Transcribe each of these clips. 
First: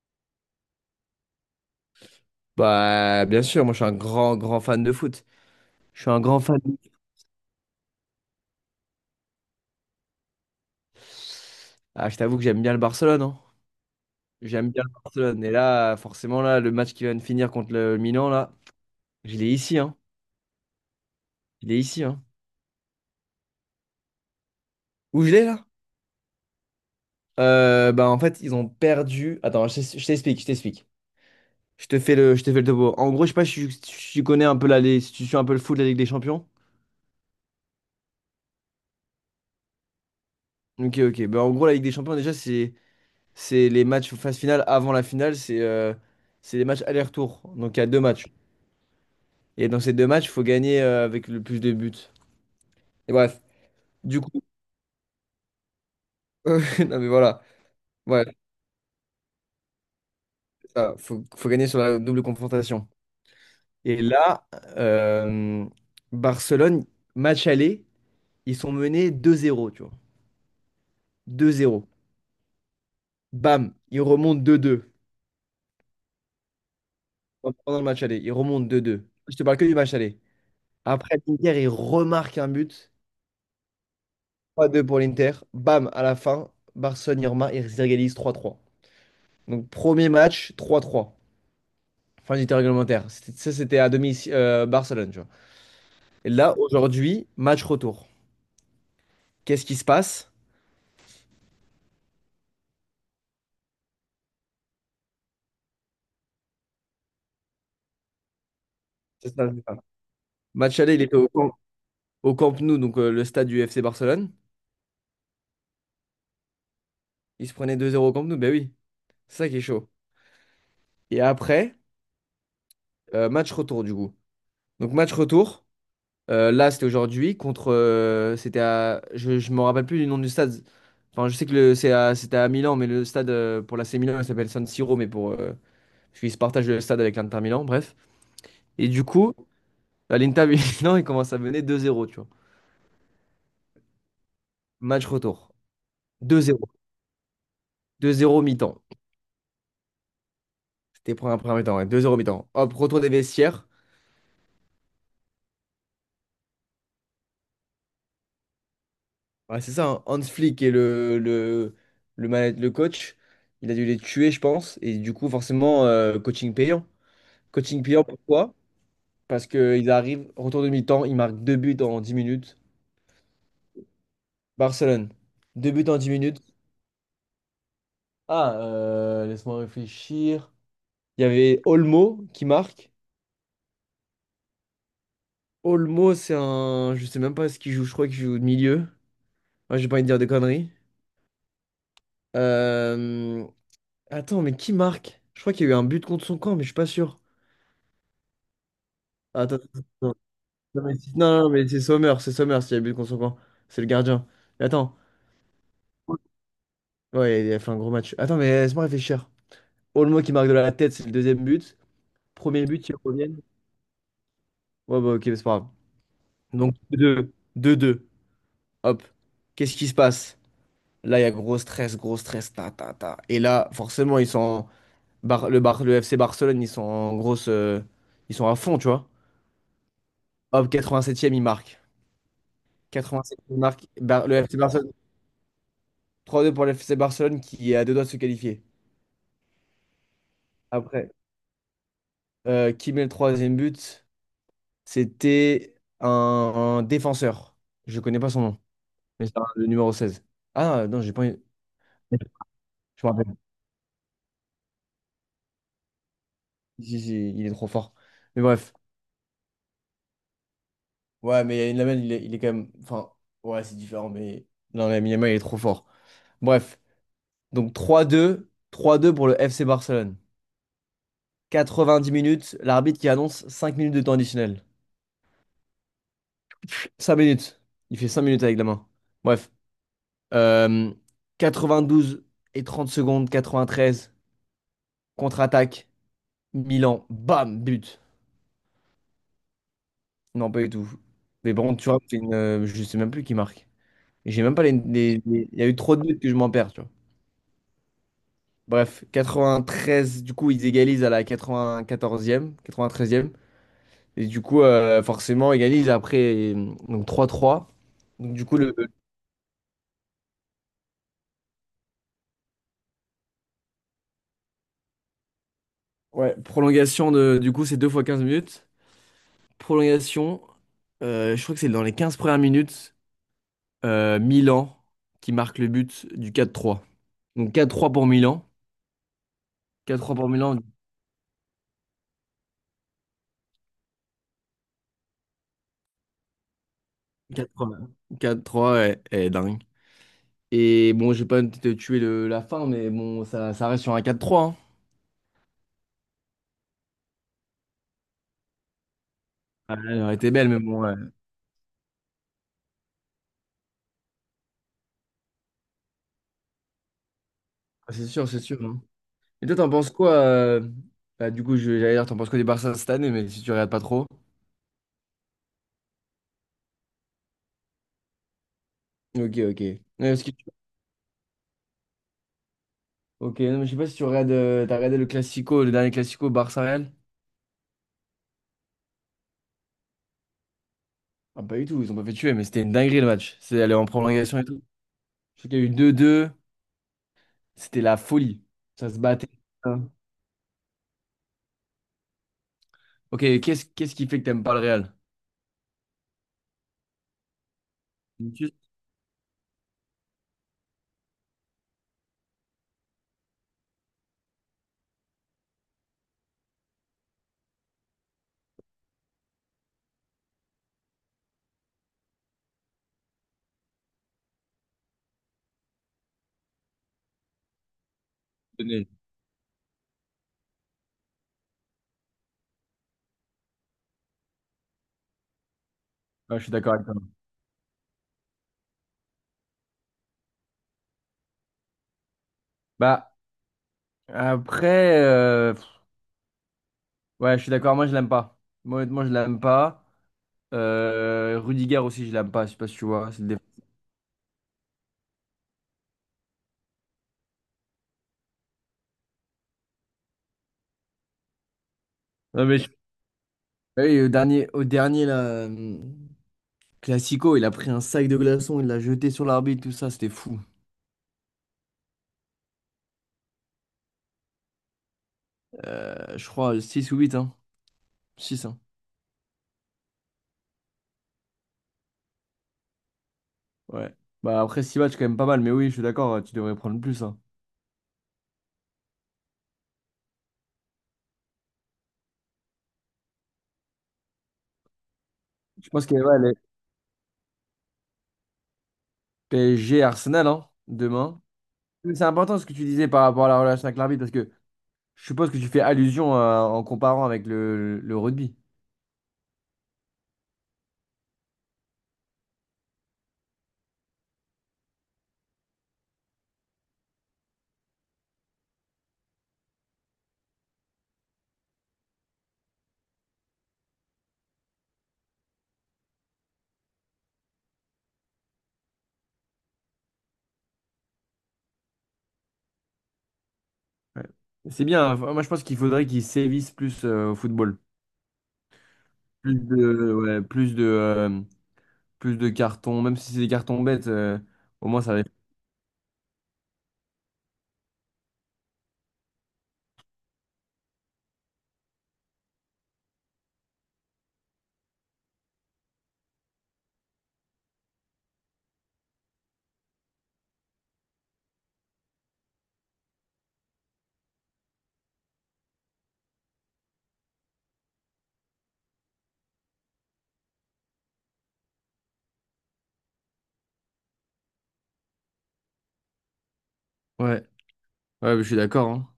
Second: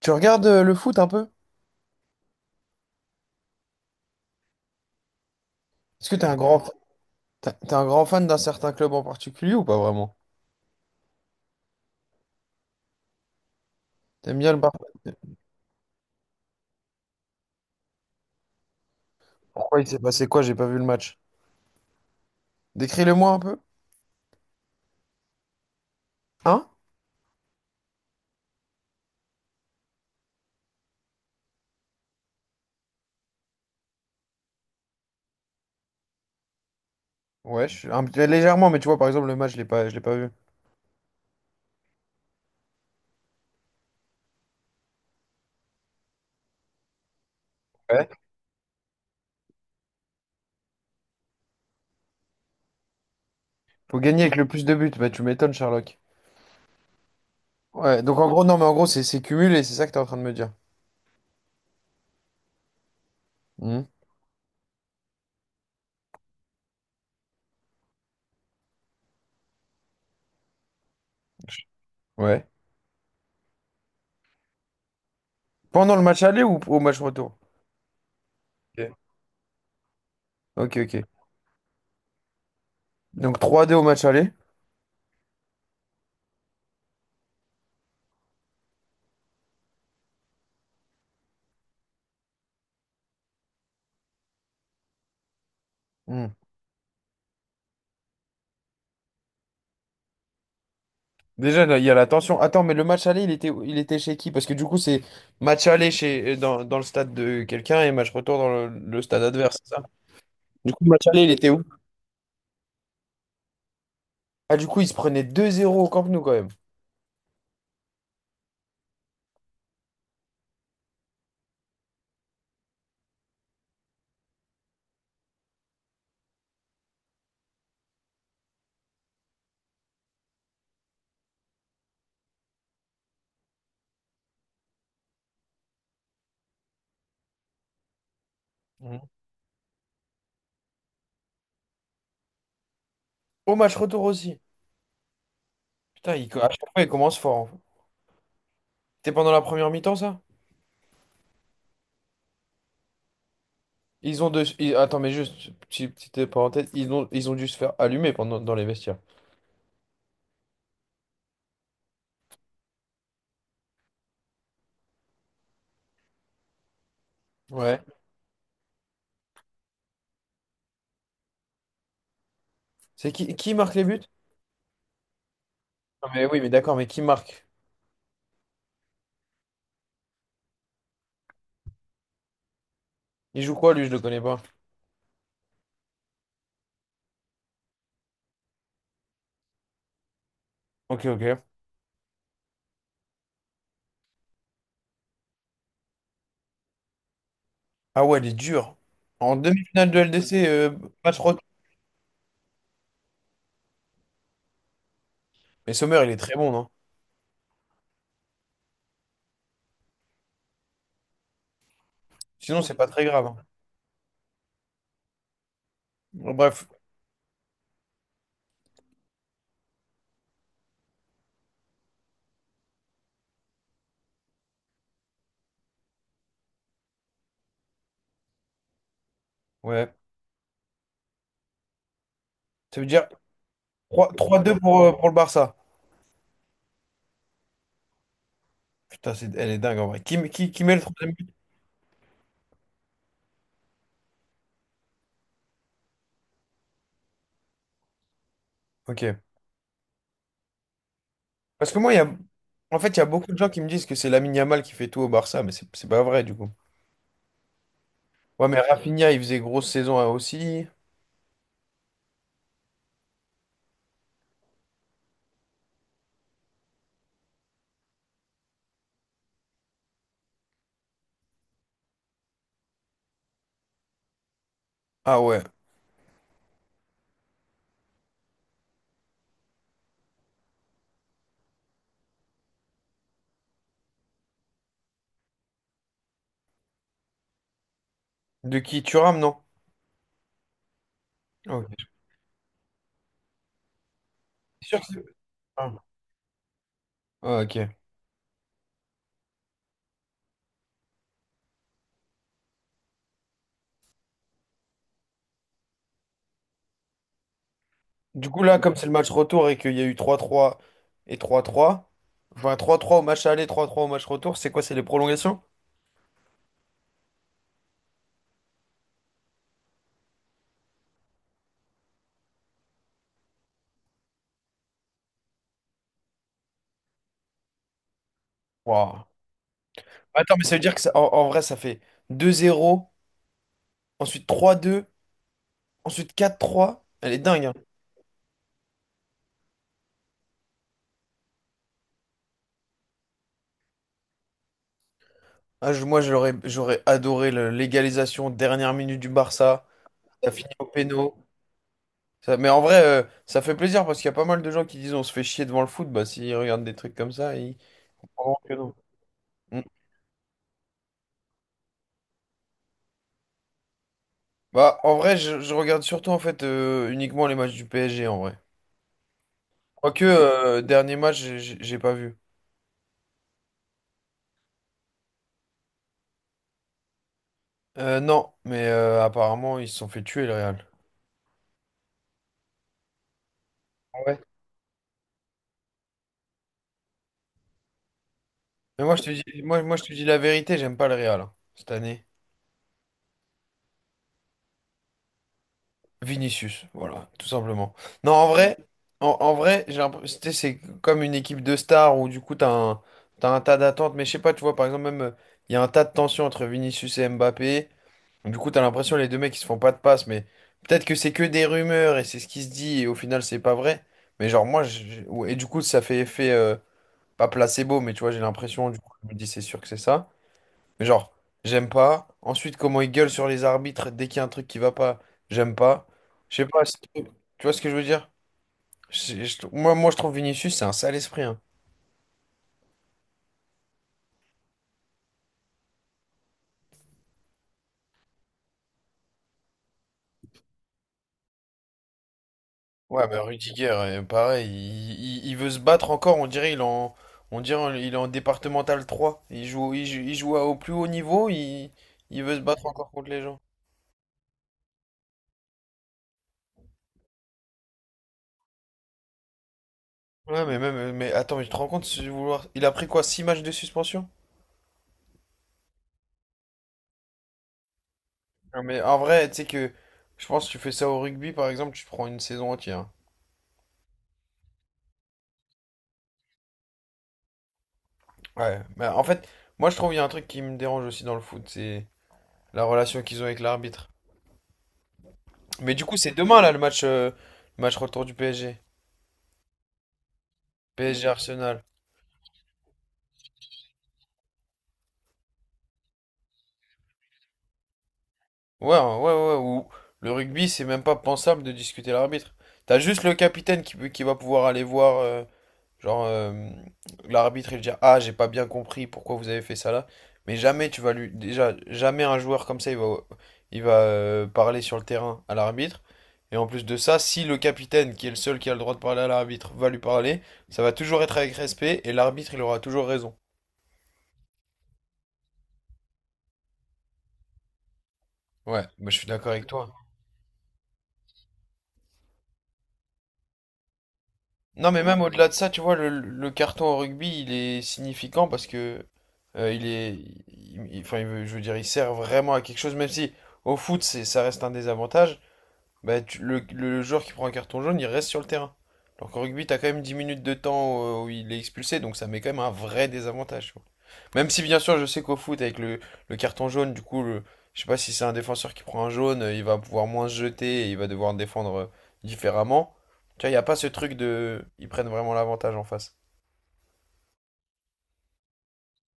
Tu regardes le foot un peu? Bah, bien sûr, moi je suis un grand, grand fan de foot. Je Est-ce suis que un t'es un grand fan. grand, t'es t'es un grand fan d'un certain club en particulier ou pas vraiment? Ah, je t'avoue que j'aime bien le Barcelone, hein. T'aimes bien le J'aime bien Barça? le Barcelone. Et là, forcément, là, le match qui vient de finir contre le Milan, là, je l'ai ici, Pourquoi il hein. s'est passé quoi? J'ai pas vu le match. Je l'ai ici, hein. Décris-le-moi un peu. Où je l'ai, là? Hein? Bah, en fait, ils ont perdu. Attends, je t'explique. Je te fais le topo. En gros, je sais pas si tu connais un peu si tu suis un peu le foot de la Ligue des Champions. Ouais, je suis légèrement, mais tu vois, par exemple, le match, je l'ai pas vu. Ok, ok. Bah, en gros, la Ligue des Champions, déjà, c'est les matchs phase finale avant la finale. C'est les matchs aller-retour. Donc, il y a deux Ouais. matchs. Et dans ces deux matchs, il faut gagner avec le plus de buts. Et bref, Faut du gagner avec coup, le plus de buts. Bah, tu m'étonnes, Sherlock. non mais voilà, Ouais, donc ouais, en gros, non, mais en gros, c'est cumulé, c'est ça que t'es en train de me dire. c'est ça. Faut gagner sur la double confrontation. Hmm. Et là, euh, Barcelone, match aller, ils sont menés 2-0, tu vois. 2-0. Ouais. Bam, ils remontent 2-2. Pendant le match aller ou au match retour? Pendant le match aller, ils remontent Ok, 2-2. Je te parle que du match aller. ok. Ok. Après, l'Inter, ils remarquent un but. Donc 3-2 au match aller. 3-2 pour l'Inter. Bam, à la fin, Barcelone, ils réalisent 3-3. Donc, premier match, 3-3. Fin du temps réglementaire. Ça, c'était à domicile, Barcelone, tu vois. Et Hmm. là, aujourd'hui, match retour. Qu'est-ce qui se passe? Déjà, là, il y a la tension. Attends, mais le match aller, il était chez qui? Parce que du coup, c'est match aller dans le stade de quelqu'un et match retour dans le stade C'est ça, adverse, c'est c'est ça. ça? Du Match coup, aller, il match était aller, il était où? au Camp Nou, donc le stade du FC Barcelone. Ah, du coup, il se prenait 2-0 au Camp Nou quand même. Il se prenait 2-0 au Camp Nou, ben oui. C'est ça qui est chaud. Et après, match retour, du coup. Donc, match retour, là, c'était aujourd'hui, contre. C'était à. Je me rappelle plus du nom du stade. Enfin, je sais que c'était à Milan, mais le stade pour l'AC Milan, il s'appelle San Siro, mais pour. Parce qu'ils se partagent le stade avec l'Inter Milan, bref. Et du Mhm. coup. À l'Inter Milan, il commence à mener 2-0, tu vois. Au match retour aussi. Match retour. Putain, il, à chaque 2-0. fois, il commence fort en fait. 2-0 mi-temps. C'était pendant la première mi-temps, ça? C'était pour un premier mi-temps, ouais. 2-0 mi-temps. Hop, retour des vestiaires. Ils ont deux... ils- Attends, mais juste, petite, petite parenthèse, ils ont dû se faire allumer dans les vestiaires. Ouais, c'est ça, hein. Hans Flick et le coach. Il a dû les tuer, je pense. Et du coup, forcément, coaching payant. Ouais. Coaching payant, pourquoi? Parce qu'ils arrivent, retour de mi-temps, ils marquent deux buts en 10 minutes. C'est qui marque les buts? Barcelone, deux buts en Ah, 10 mais oui, minutes. mais d'accord, mais qui marque? Ah, laisse-moi réfléchir. Il y avait Olmo qui marque. Il joue quoi, lui? Je le connais pas. Olmo, c'est un. Je sais même pas ce qu'il joue, je crois qu'il joue au milieu. Ouais, j'ai pas envie de dire des conneries. Ok, ok. Euh, Attends, mais qui marque? Je crois qu'il y a eu un but contre son camp, mais je suis pas sûr. Ah ouais, elle est dure. En Attends, attends, demi-finale de attends. LDC, Non, mais match retour. C'est Sommer, s'il y a eu but contre son camp. C'est le gardien. Mais attends. Mais Sommer, il est très bon, non? Ouais, il a fait un gros match. Attends, mais laisse-moi réfléchir. Olmo qui marque de la tête, c'est le deuxième but. Sinon, Premier c'est pas but, ils très grave, hein. reviennent. Ouais, bah ok, mais c'est pas grave. Bon, bref, Donc deux deux. Hop. Qu'est-ce qui se passe? Là, il y a gros stress, gros stress. Ta, ta, ta. Et là, forcément, ils sont. Le FC Barcelone, ils sont en grosse. Ils sont à fond, tu vois. ouais. Hop, 87e, ils marquent. Ça veut dire 87e, ils marquent. trois, Bar- trois, le FC deux pour, euh, Barcelone, pour le Barça. 3-2 pour le FC Barcelone qui est à deux doigts de se qualifier. Putain, elle est dingue en vrai. Qui met le Après, troisième but? Qui met le troisième but? C'était un défenseur. Je connais pas son nom, Ok. mais le numéro 16. Ah non, j'ai pas. Parce que moi, en fait, il y a Je me beaucoup rappelle. de gens qui me disent que c'est Lamine Yamal qui fait tout au Barça, mais c'est pas vrai, du coup. Si, si, il est trop fort. Mais Ouais, mais bref. Rafinha, il faisait grosse saison, hein, aussi. Ouais, mais Lamine, il est quand même. Enfin, ouais, c'est différent, mais. Non, Lamine Yamal, il est trop fort. Bref. Donc trois deux pour le FC Barcelone. 90 minutes, l'arbitre qui annonce 5 minutes de temps additionnel. Ah ouais. 5 minutes. Il fait 5 minutes avec la main. Bref. Euh, douze et 30 secondes, 93. Contre-attaque, Milan, bam, but. De qui? Thuram, non? Non, pas du tout. Mais Ah, ok. bon, tu vois, je sais même plus qui marque. Et J'ai même pas C'est les, sûr que c'est. Les- il y a Ah, eu trop de buts que je m'en perds, tu vois. ah, ok. Bref, 93. Du coup, ils égalisent à la 94e, 93e. Et du coup, forcément, égalise après, donc 3-3. Du Donc, coup, du coup, là, comme c'est le match retour et qu'il y a eu trois trois et trois trois, enfin trois trois au match aller, trois trois au match retour, c'est quoi? C'est les prolongations? ouais, prolongation de, du coup, c'est 2 fois 15 minutes. Prolongation, je crois que c'est dans les 15 premières minutes, Milan qui marque le but du 4-3. Donc, 4-3 pour Milan. Wow. 4-3 pour Attends, mais ça Milan. veut dire que en vrai, ça fait 2-0, ensuite 3-2, ensuite 4-3. Elle est dingue, Quatre hein. trois, quatre trois, ouais, ouais, dingue. Et bon, j'ai pas te tuer la fin, mais bon, ça reste sur un 4-3, hein. Ah, moi, j'aurais adoré l'égalisation, dernière minute du Barça. Ah, elle aurait Ça été belle, finit mais au bon, ouais. péno. Mais en vrai, ça fait plaisir parce qu'il y a pas mal de gens qui disent on se fait chier devant le foot. Bah, s'ils regardent des trucs comme ça, ils. Ah, c'est sûr, Oh, c'est que sûr. non. Hein. Et toi, t'en penses quoi bah, du coup, j'allais dire, t'en penses quoi du Barça cette année, mais si tu regardes pas trop. Bah, en vrai, je regarde surtout en fait uniquement les matchs du PSG en vrai. Ok, ok. Ouais, Quoique, est-ce que tu- dernier match, j'ai pas vu. Ok, non, mais je sais pas si tu regardes, t'as regardé le Classico, le dernier Classico Barça-Real? Non, mais apparemment, ils se sont fait tuer le Real. Ah, pas du tout, ils ont pas fait tuer, mais c'était une dinguerie le match. C'est allé en Ah ouais. prolongation et tout. Je sais qu'il y a eu 2-2, c'était la folie. Mais Ça moi, se je te battait. dis, moi, je Hein. te dis la vérité, j'aime pas le Real, hein, cette année. Ok, qu'est-ce qui fait que t'aimes pas le Real? Vinicius, voilà, tout simplement. Non, en Juste vrai, en vrai, j'ai l'impression, tu sais, c'est comme une équipe de stars où du coup, t'as un tas d'attentes. Mais je sais pas, tu vois, par exemple, même, il y a un tas de tensions entre Vinicius et Mbappé. Du coup, t'as l'impression les deux mecs ils se font pas de passe, mais peut-être que c'est que des rumeurs et c'est ce qui se dit et au final c'est pas vrai. Mais genre moi, ouais, et du coup ça fait effet pas placebo, mais tu vois j'ai le l'impression du nez. coup je me dis c'est sûr que c'est ça. Mais genre j'aime pas. Ensuite comment ils gueulent sur les arbitres dès qu'il y a un truc qui va pas, j'aime pas. Je Ouais, je sais suis pas. d'accord avec toi. Tu vois ce que je veux dire? Moi je trouve Vinicius c'est un sale esprit, hein. Bah, après, ouais, je suis d'accord, moi je l'aime pas. Moi, honnêtement, je l'aime pas. Rudiger aussi, je l'aime pas, je sais pas si tu Ouais, vois. bah C'est le défenseur. Rudiger, pareil, il veut se battre encore, on dirait il est en départemental 3. Il joue au plus haut niveau, il veut se Non, mais battre je- encore contre les gens. Ah oui, au dernier là, euh, Classico, il a pris un sac de glaçons, il l'a jeté sur l'arbitre, tout ça, c'était fou. Ouais, mais même, mais attends, mais tu te rends compte, si vouloir... il a pris quoi, 6 matchs de suspension? Je crois 6 ou 8, hein. Six. Hein. Non, mais en vrai, tu sais je pense que tu fais ça au rugby, par exemple, tu te prends une saison entière. Ouais. Bah après 6 matchs, quand même pas mal, mais oui, je suis d'accord, tu devrais prendre plus. Hein. Ouais, mais en fait, moi je trouve il y a un truc qui me dérange aussi dans le foot, c'est la relation qu'ils ont avec l'arbitre. Je Mais du pense que coup, c'est ouais, les demain là le match retour du PSG. PSG Arsenal, hein, PSG demain. Arsenal. Mais c'est important ce que tu disais par rapport à la relation avec l'arbitre, parce que je suppose que tu fais allusion en comparant avec le rugby. Ouais, ouais, ouais, ouais. Ou le rugby, c'est même pas pensable de discuter l'arbitre. T'as juste le capitaine qui va pouvoir aller voir, genre, l'arbitre et lui dire, Ah, j'ai pas bien compris pourquoi vous avez fait ça là. Mais jamais tu vas lui. Déjà, jamais un joueur comme ça, il va parler sur le terrain à l'arbitre. Et en plus de ça, si le capitaine, qui est le seul qui a le droit de parler à l'arbitre, va lui parler, ça va toujours être avec respect et l'arbitre, il aura toujours raison. Ouais. C'est bien, hein. Moi je pense qu'il faudrait qu'ils sévissent plus au football. Ouais, moi je suis d'accord Plus avec toi. de, ouais, plus de cartons, même si c'est des cartons bêtes, au Non, moins mais ça même va. au-delà de ça, tu vois, le carton au rugby, il est significant parce que il est, il- enfin, je veux dire, il sert vraiment à quelque chose, même si au foot, ça reste un désavantage. Bah, le joueur qui prend un carton jaune, il reste sur le terrain. Alors qu'en rugby, t'as quand même 10 minutes de temps où il est expulsé, donc ça met quand même un vrai désavantage, tu vois. Même si, bien sûr, je sais qu'au foot, avec le carton jaune, du coup, je sais pas si c'est un défenseur qui prend un jaune, il va pouvoir moins se jeter et il va devoir défendre différemment. Tu vois, il n'y a pas ce truc de. Ils prennent vraiment l'avantage en face. Ouais, ouais, je suis d'accord. Hein.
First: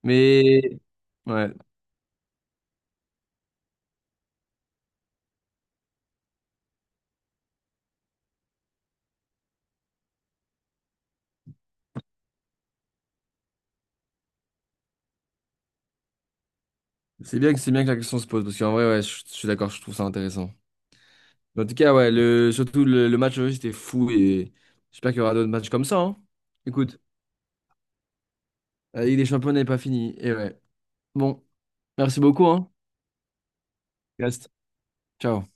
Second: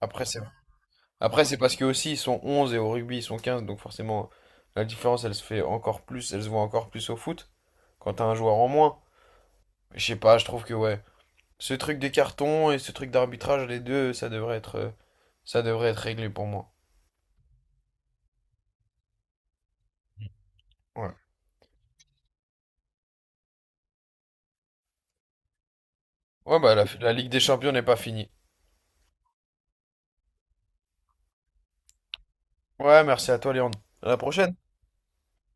Après, c'est Mais après, ouais, c'est parce que aussi ils sont 11 et au rugby, ils sont 15 donc forcément, la différence, elle se fait encore plus, elle se voit encore plus au foot quand t'as un joueur en moins. Je sais pas, je trouve que ouais. Ce truc des cartons et ce truc d'arbitrage, les deux, ça devrait être réglé pour moi. C'est bien que la question se pose parce qu'en vrai, ouais, je suis d'accord, je trouve ça intéressant. Ouais. En tout cas, ouais, le match aujourd'hui, c'était fou et j'espère qu'il y aura d'autres matchs comme ça. Hein. Ouais, bah la, Écoute, la Ligue des Champions n'est pas finie. la Ligue des Champions n'est pas finie. Et ouais. Bon, merci beaucoup, hein. Ouais, merci à toi, Léon. À la Reste. prochaine. Ciao.